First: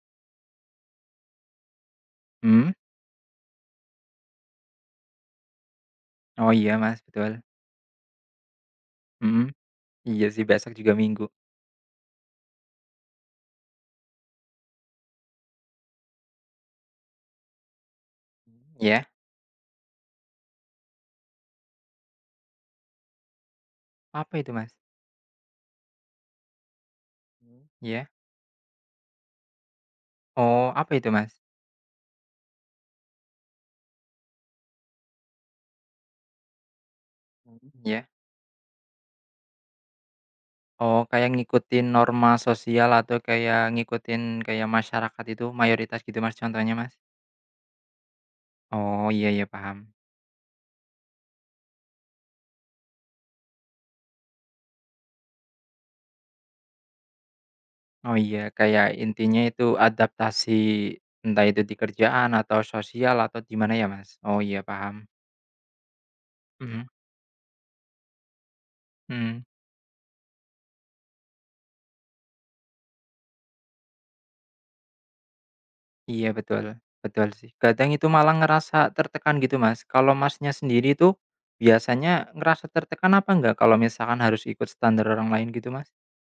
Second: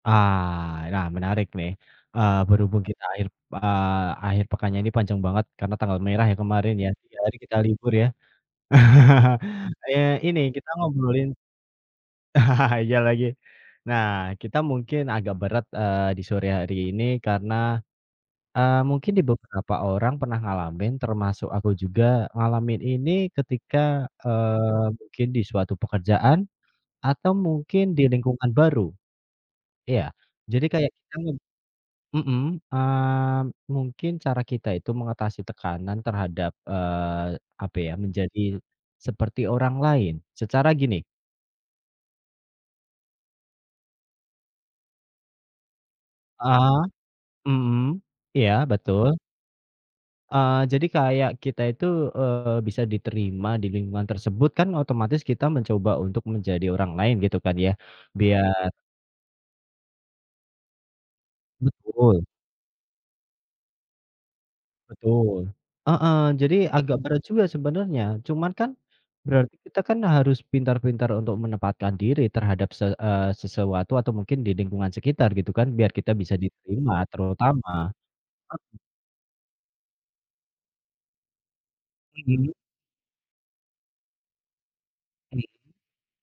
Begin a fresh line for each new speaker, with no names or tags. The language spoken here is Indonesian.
Ah, ya, menarik nih. Eee,
Mhm.
berhubung kita akhir, pe eee, akhir pekannya ini panjang banget karena tanggal merah ya,
Oh,
kemarin,
iya,
ya.
Mas,
3 hari
betul.
kita libur, ya.
Mhm.
Eee,
Iya
ini
sih,
kita
besok juga Minggu.
ngobrolin iya lagi. Nah, kita mungkin agak berat, eee, di sore hari ini karena,
Mmm
eee,
ya.
mungkin di beberapa orang pernah ngalamin termasuk aku juga ngalamin ini ketika,
Apa itu, Mas?
eee, mungkin di suatu pekerjaan, atau
Mmm,
mungkin di
iya.
lingkungan baru. Iya. Jadi
Oh,
kayak
apa itu,
kita me
Mas?
mhm, eee, mungkin cara kita itu mengatasi tekanan terhadap, eee,
Mhm,
apa ya,
iya.
menjadi seperti orang lain. Secara
Oh,
gini
kayak ngikutin norma sosial atau kayak ngikutin kayak masyarakat itu, mayoritas gitu, Mas, contohnya,
Heeh.
Mas?
Mhm. Iya,
Oh,
betul.
iya iya, paham.
Eee, jadi kayak kita itu, eee, bisa diterima di lingkungan tersebut kan otomatis kita mencoba untuk menjadi orang lain, gitu kan, ya,
Oh, iya,
biar
kayak intinya itu adaptasi entah itu di
Betul.
kerjaan atau sosial atau di mana ya, Mas? Oh, iya, paham.
Betul. Heeh. Jadi
Mhm.
agak berat juga sebenarnya, cuman kan,
Mhm.
berarti kita kan harus pintar-pintar untuk menempatkan diri terhadap se eee, sesuatu atau mungkin di lingkungan sekitar, gitu kan, biar kita
Iya,
bisa
betul,
diterima
betul sih.
terutama.
Kadang itu malah
Heeh.
ngerasa tertekan, gitu, Mas. Kalau Masnya sendiri itu, biasanya
Mhm.
ngerasa tertekan apa enggak, kalau misalkan harus ikut standar orang lain, gitu,
Hmm.
Mas?